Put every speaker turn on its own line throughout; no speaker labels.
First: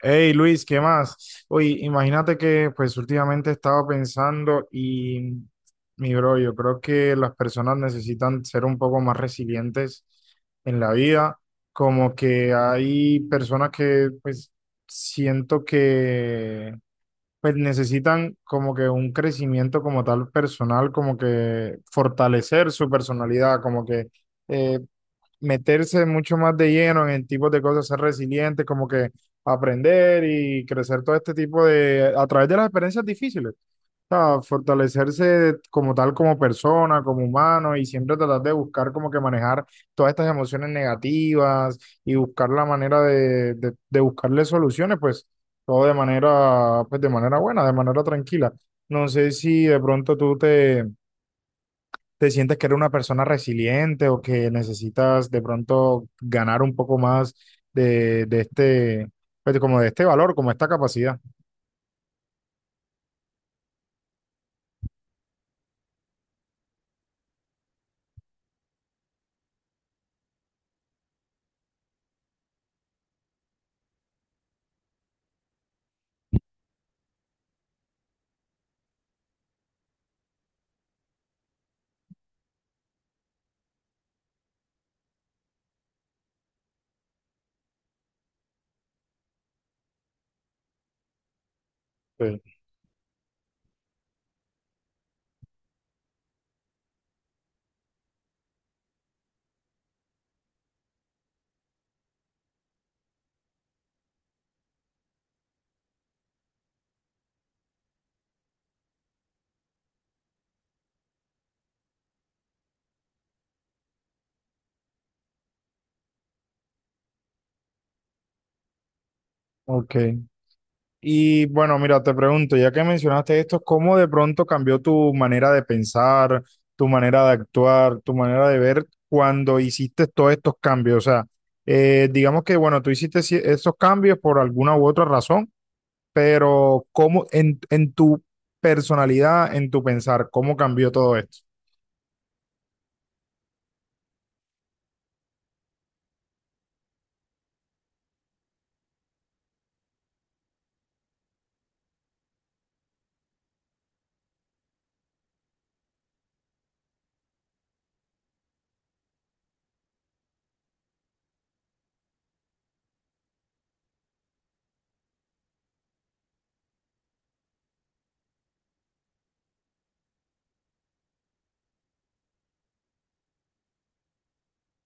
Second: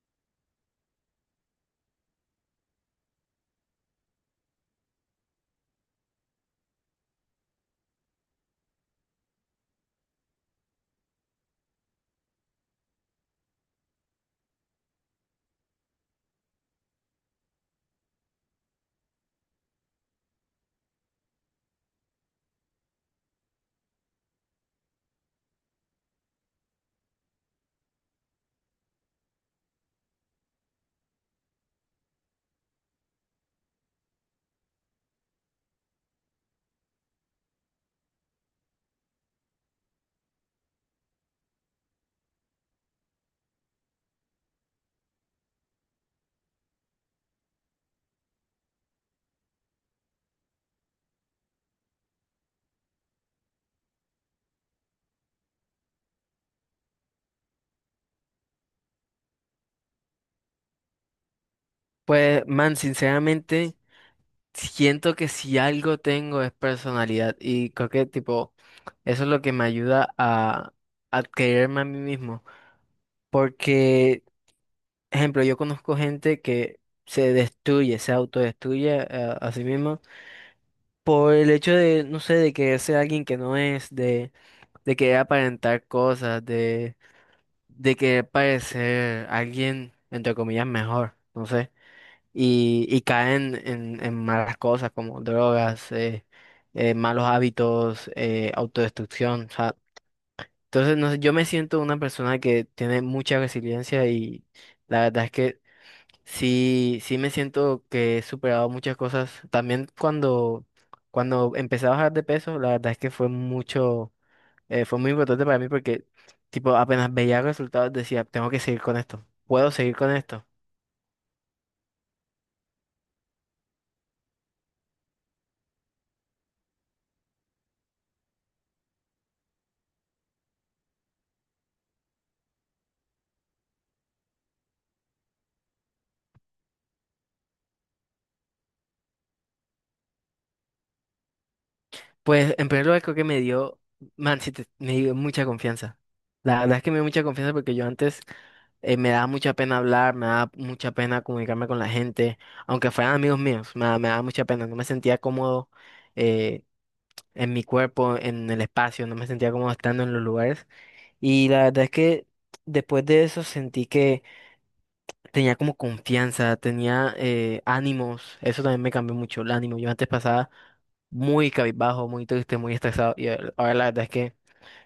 Hey Luis, ¿qué más? Oye, imagínate que pues últimamente estaba pensando y mi bro, yo creo que las personas necesitan ser un poco más resilientes en la vida, como que hay personas que pues siento que pues necesitan como que un crecimiento como tal personal, como que fortalecer su personalidad, como que eh, meterse mucho más de lleno en tipos de cosas, ser resilientes como que aprender y crecer todo este tipo de, a través de las experiencias difíciles, o sea, fortalecerse como tal, como persona, como humano y siempre tratar de buscar como que manejar todas estas emociones negativas y buscar la manera de buscarle soluciones, pues todo de manera, pues de manera buena, de manera tranquila. No sé si de pronto tú te ¿te sientes que eres una persona resiliente o que necesitas de pronto ganar un poco más de este, pues, como de este valor, como esta capacidad?
Pues, man, sinceramente, siento que si algo tengo es personalidad y creo que, tipo, eso es lo que me ayuda a quererme a mí mismo. Porque, ejemplo, yo conozco gente que se destruye, se autodestruye a sí misma por el hecho de, no sé, de querer ser alguien que no es, de querer aparentar cosas, de querer parecer alguien, entre comillas, mejor, no sé.
Sí.
Y caen en malas cosas como drogas, malos hábitos, autodestrucción. O sea, entonces, no sé, yo me siento una persona que tiene mucha resiliencia y la verdad es que sí, sí me siento que he superado muchas cosas. También cuando empecé a bajar de peso, la verdad es que fue mucho, fue muy importante para mí porque, tipo, apenas veía resultados decía, tengo que seguir con esto, puedo
Ok.
seguir con esto.
Y bueno, mira, te pregunto, ya que mencionaste esto, ¿cómo de pronto cambió tu manera de pensar, tu manera de actuar, tu manera de ver cuando hiciste todos estos cambios? O sea, digamos que, bueno, tú hiciste esos cambios por alguna u otra razón pero ¿cómo en tu personalidad, en tu pensar, cómo cambió todo esto?
Pues en primer lugar creo que me dio, man, sí, me dio mucha confianza. La verdad es que me dio mucha confianza porque yo antes me daba mucha pena hablar, me daba mucha pena comunicarme con la gente, aunque fueran amigos míos, me, me daba mucha pena, no me sentía cómodo eh, en mi cuerpo, en el espacio, no me sentía cómodo estando en los lugares. Y la verdad es que después de eso sentí que tenía como confianza, tenía ánimos, eso también me cambió mucho el ánimo. Yo antes pasaba muy cabizbajo, muy triste, muy estresado y ahora la verdad es que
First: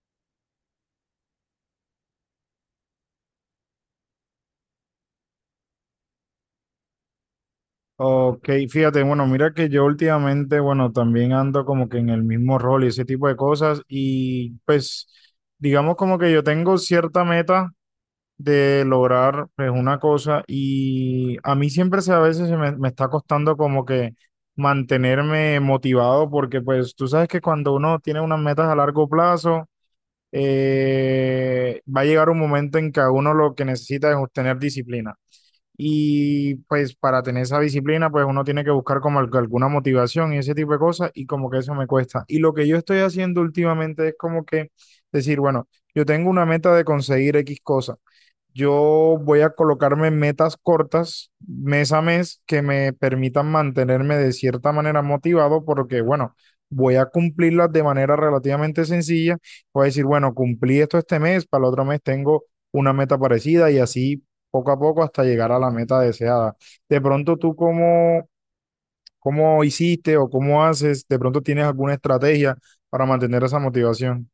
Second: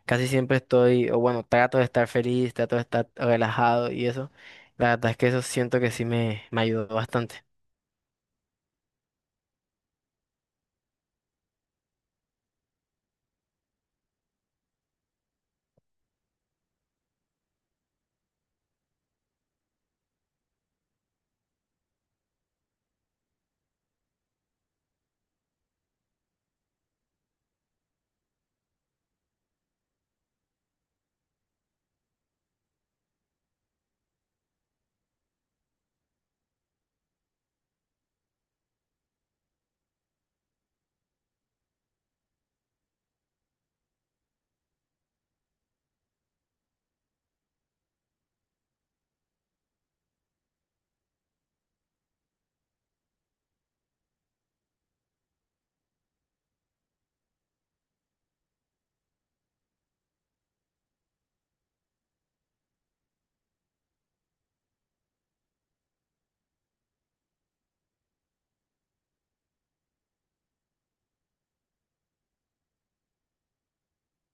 casi siempre estoy, o bueno, trato de estar feliz, trato de estar relajado y eso. La verdad es que eso siento que sí me ayudó bastante.
Ok, fíjate, bueno, mira que yo últimamente, bueno, también ando como que en el mismo rol y ese tipo de cosas y pues digamos como que yo tengo cierta meta de lograr pues una cosa y a mí siempre se, a veces se me, me está costando como que mantenerme motivado porque pues tú sabes que cuando uno tiene unas metas a largo plazo, va a llegar un momento en que a uno lo que necesita es tener disciplina. Y pues para tener esa disciplina, pues uno tiene que buscar como alguna motivación y ese tipo de cosas y como que eso me cuesta. Y lo que yo estoy haciendo últimamente es como que decir, bueno, yo tengo una meta de conseguir X cosa. Yo voy a colocarme metas cortas mes a mes que me permitan mantenerme de cierta manera motivado porque, bueno, voy a cumplirlas de manera relativamente sencilla. Voy a decir, bueno, cumplí esto este mes, para el otro mes tengo una meta parecida y así poco a poco hasta llegar a la meta deseada. De pronto tú cómo, cómo hiciste o cómo haces, de pronto tienes alguna estrategia para mantener esa motivación.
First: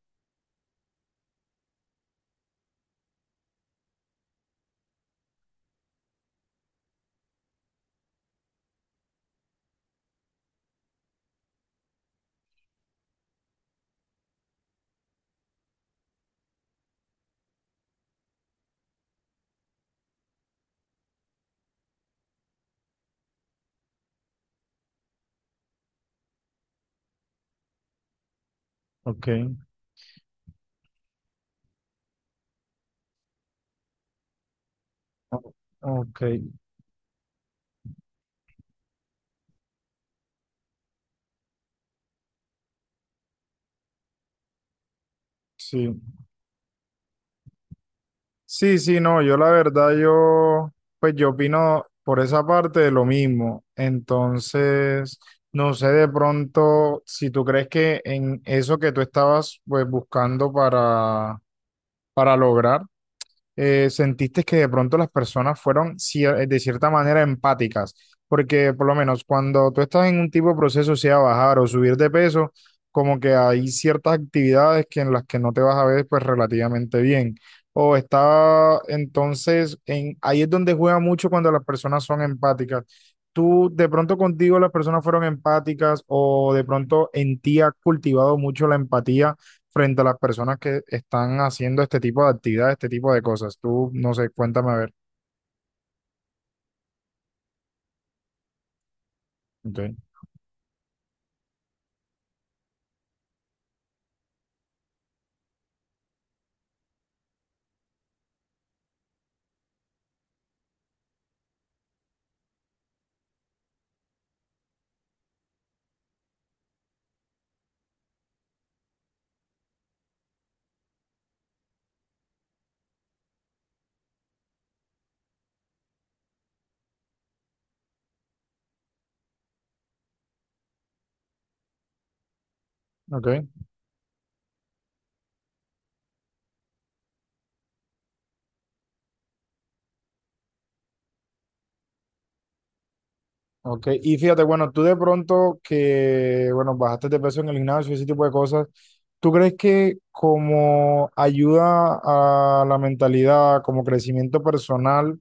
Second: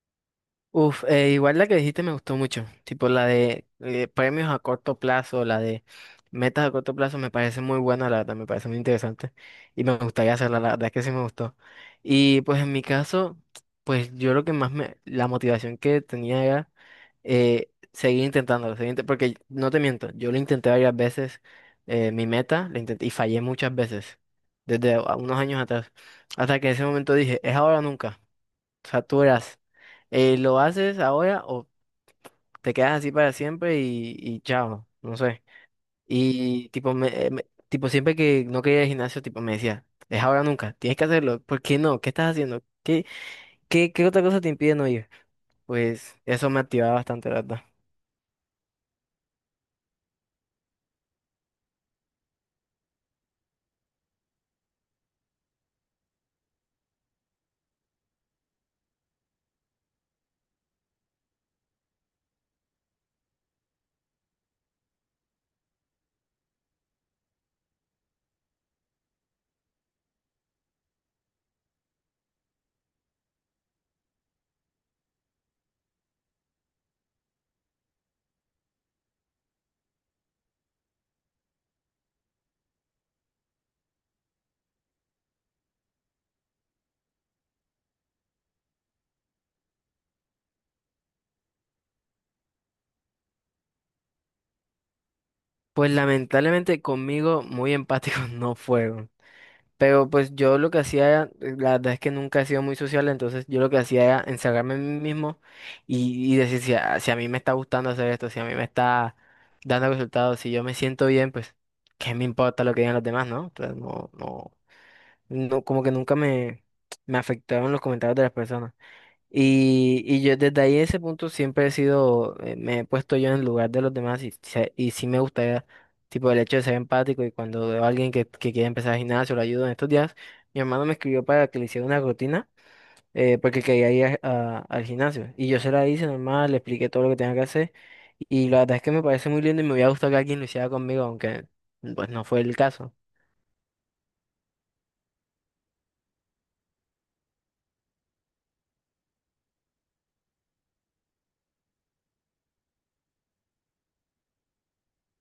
Igual la que dijiste me gustó mucho, tipo la de premios a corto plazo, la de metas a corto plazo me parece muy buena, la verdad, me parece muy interesante y me gustaría hacerla, la verdad es que sí me gustó. Y pues en mi caso, pues yo lo que más me, la motivación que tenía era seguir intentándolo, porque no te miento, yo lo intenté varias veces, mi meta, la intenté y fallé muchas veces, desde unos años atrás, hasta que en ese momento dije, es ahora o nunca
Ok,
saturas. ¿Lo haces ahora o te quedas así para siempre y chao? No sé.
o- ok,
Y tipo, me, tipo, siempre que no quería ir al gimnasio, tipo, me decía, es ahora o nunca, tienes que hacerlo. ¿Por qué no? ¿Qué estás haciendo? ¿Qué, qué, qué otra cosa te impide no ir?
sí.
Pues eso me activaba bastante, la verdad.
Sí, sí, no, yo la verdad, yo, pues yo opino por esa parte de lo mismo. Entonces, no sé de pronto si tú crees que en eso que tú estabas pues buscando para lograr sentiste que de pronto las personas fueron de cierta manera empáticas, porque por lo menos cuando tú estás en un tipo de proceso, sea bajar o subir de peso, como que hay ciertas actividades que en las que no te vas a ver pues relativamente bien. O está entonces, en, ahí es donde juega mucho cuando las personas son empáticas. ¿Tú de pronto contigo las personas fueron empáticas o de pronto en ti has cultivado mucho la empatía? Frente a las personas que están haciendo este tipo de actividades, este tipo de cosas. Tú, no sé, cuéntame a ver.
Pues lamentablemente conmigo muy empáticos no fueron.
Ok,
Pero pues yo lo que hacía, la verdad es que nunca he sido muy social, entonces yo lo que hacía era encerrarme en mí mismo y decir si a, si a mí me está gustando hacer esto, si a mí me está dando resultados, si yo me siento bien, pues qué me importa lo que digan los demás, ¿no? Entonces no, no, no, como que nunca me, me afectaron los comentarios de las personas. Y yo desde ahí ese punto siempre he sido, me he puesto yo en el lugar de los demás y, y sí me gustaría, tipo, el hecho de ser empático y cuando veo a alguien que quiere empezar el gimnasio, lo ayudo en estos días, mi hermano me escribió para que le hiciera una rutina
ok.
porque quería ir al gimnasio y yo se la hice normal, le expliqué todo lo que tenía que hacer y la verdad es que me parece muy lindo y me hubiera gustado que alguien lo hiciera conmigo, aunque pues no fue el caso.
Ok, y fíjate, bueno, tú de pronto que, bueno, bajaste de peso en el gimnasio, ese tipo de cosas, ¿tú crees que como ayuda a la mentalidad, como crecimiento personal,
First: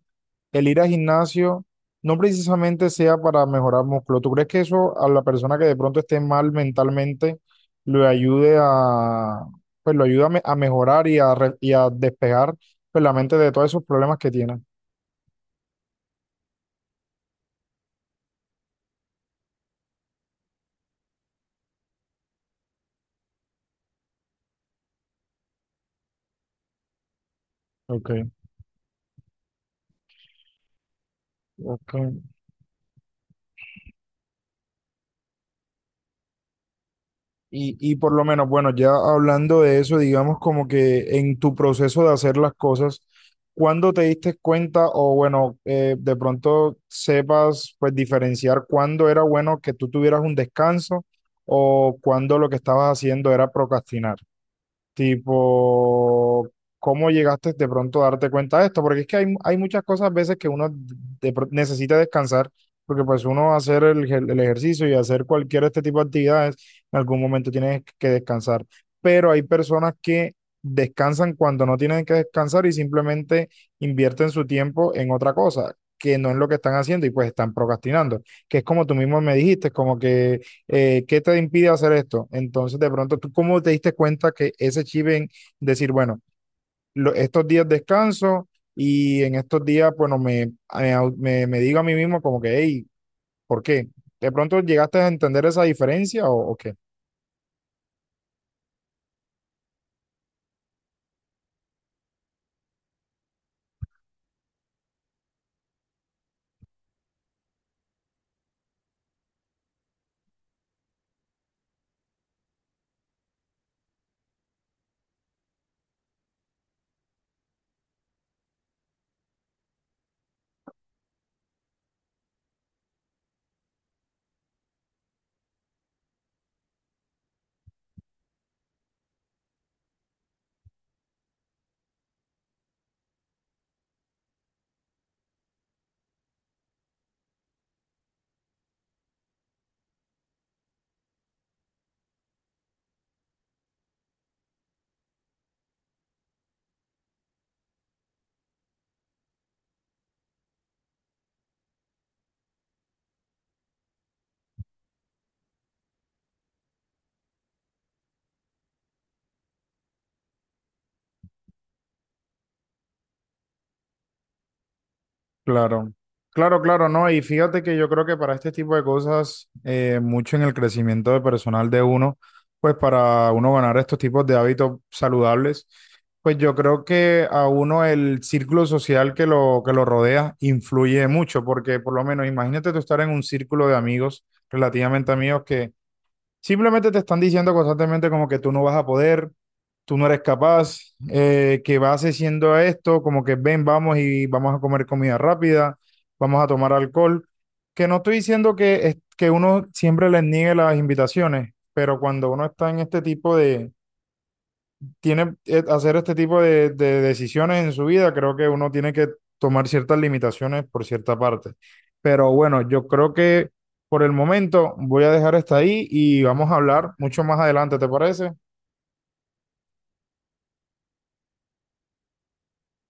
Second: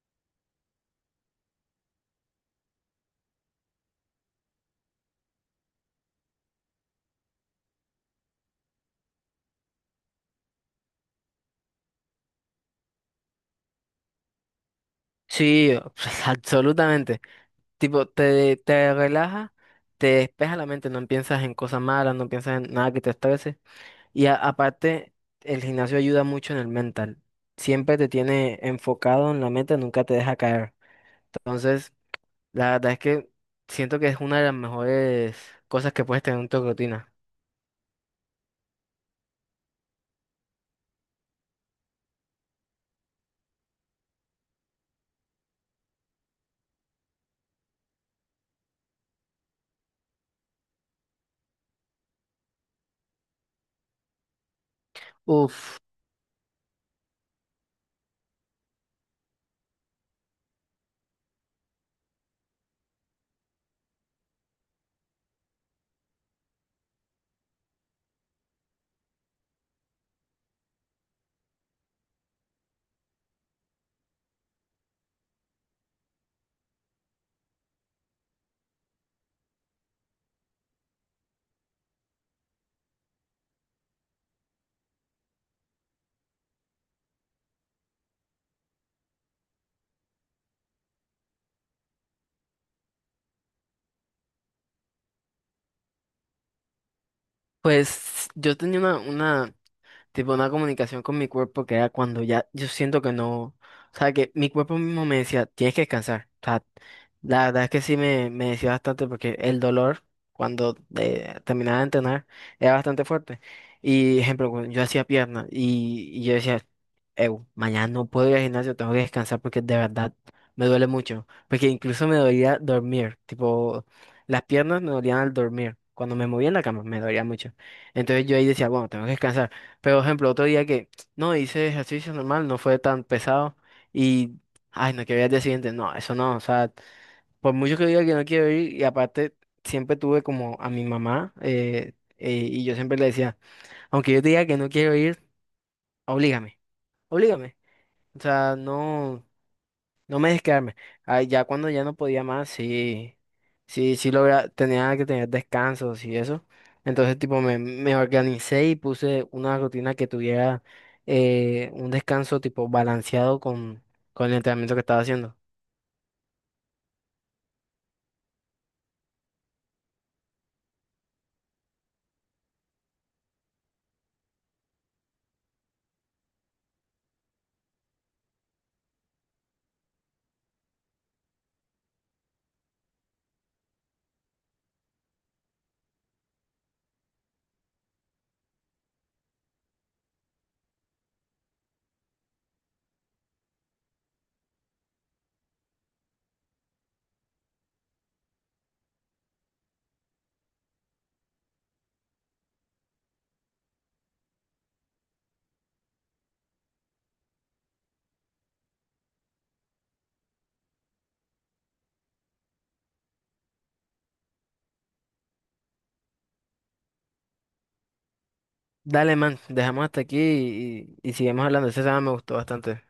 el ir al gimnasio no precisamente sea para mejorar músculo? ¿Tú crees que eso a la persona que de pronto esté mal mentalmente le ayude a, pues lo ayuda a, a mejorar y a, y a despegar, pues, la mente de todos esos problemas que tiene?
Sí, absolutamente. Tipo, te relaja, te despeja la mente, no piensas en cosas malas, no piensas en nada que te estrese. Y aparte, el gimnasio ayuda mucho en el mental. Siempre te
Ok,
tiene enfocado en la meta, nunca te deja caer.
ok.
Entonces, la verdad es que siento que es una de las mejores cosas que puedes tener en tu rutina.
Y por lo menos, bueno, ya hablando de eso, digamos como que en tu proceso de hacer las cosas, ¿cuándo te diste cuenta o bueno, de pronto sepas pues diferenciar cuándo era bueno que tú tuvieras un descanso o cuándo lo que estabas haciendo era procrastinar?
Uf,
Tipo, ¿cómo llegaste de pronto a darte cuenta de esto? Porque es que hay muchas cosas a veces que uno necesita descansar, porque pues uno hacer el ejercicio y hacer cualquier este tipo de actividades, en algún momento tienes que descansar. Pero hay personas que descansan cuando no tienen que descansar y simplemente invierten su tiempo en otra cosa, que no es lo que están haciendo y pues están procrastinando, que es como tú mismo me dijiste, como que ¿qué te impide hacer esto? Entonces, de pronto, ¿tú cómo te diste cuenta que ese chip en decir, bueno, estos días descanso y en estos días, bueno, me, me digo a mí mismo como que, hey, ¿por qué? ¿De pronto llegaste a entender esa diferencia o qué?
pues yo tenía una tipo una comunicación con mi cuerpo que era cuando ya yo siento que no, o sea, que mi cuerpo mismo me decía, tienes que descansar. O sea, la verdad es que sí me decía bastante porque el dolor cuando terminaba de entrenar era bastante fuerte. Y ejemplo, cuando yo hacía piernas y yo decía, "Ew, mañana no puedo ir al gimnasio, tengo que descansar porque de verdad me duele mucho. Porque incluso me dolía dormir, tipo, las piernas me dolían al dormir. Cuando me movía en la cama me dolía mucho. Entonces yo ahí decía, bueno, tengo que descansar. Pero, por ejemplo, otro día que no hice ejercicio normal, no fue tan pesado y, ay, no, que voy al día siguiente, no, eso no, o sea, por mucho que diga que no quiero ir, y aparte siempre tuve como a mi mamá y yo siempre le decía, aunque yo te diga que no quiero ir, oblígame, oblígame, o sea, no. No me dejes quedarme. Ay, ya cuando ya no podía más, sí, sí, tenía que tener descansos y eso. Entonces, tipo, me organicé y puse una rutina que tuviera un descanso tipo balanceado con el entrenamiento que estaba haciendo.
Claro, claro, claro, no. Y fíjate que yo creo que para este tipo de cosas, mucho en el crecimiento de personal de uno, pues para uno ganar estos tipos de hábitos saludables, pues yo creo que a uno el círculo social que lo rodea influye mucho, porque por lo menos imagínate tú estar en un círculo de amigos relativamente amigos que simplemente te están diciendo constantemente como que tú no vas a poder, tú no eres capaz, que vas haciendo esto, como que ven, vamos y vamos a comer comida rápida, vamos a tomar alcohol. Que no estoy diciendo que, que uno siempre les niegue las invitaciones, pero cuando uno está en este tipo de, tiene hacer este tipo de decisiones en su vida, creo que uno tiene que tomar ciertas limitaciones por cierta parte. Pero bueno, yo creo que por el momento voy a dejar hasta ahí y vamos a hablar mucho más adelante, ¿te parece?
Dale, man, dejamos hasta aquí y, y seguimos hablando. Ese tema me gustó bastante.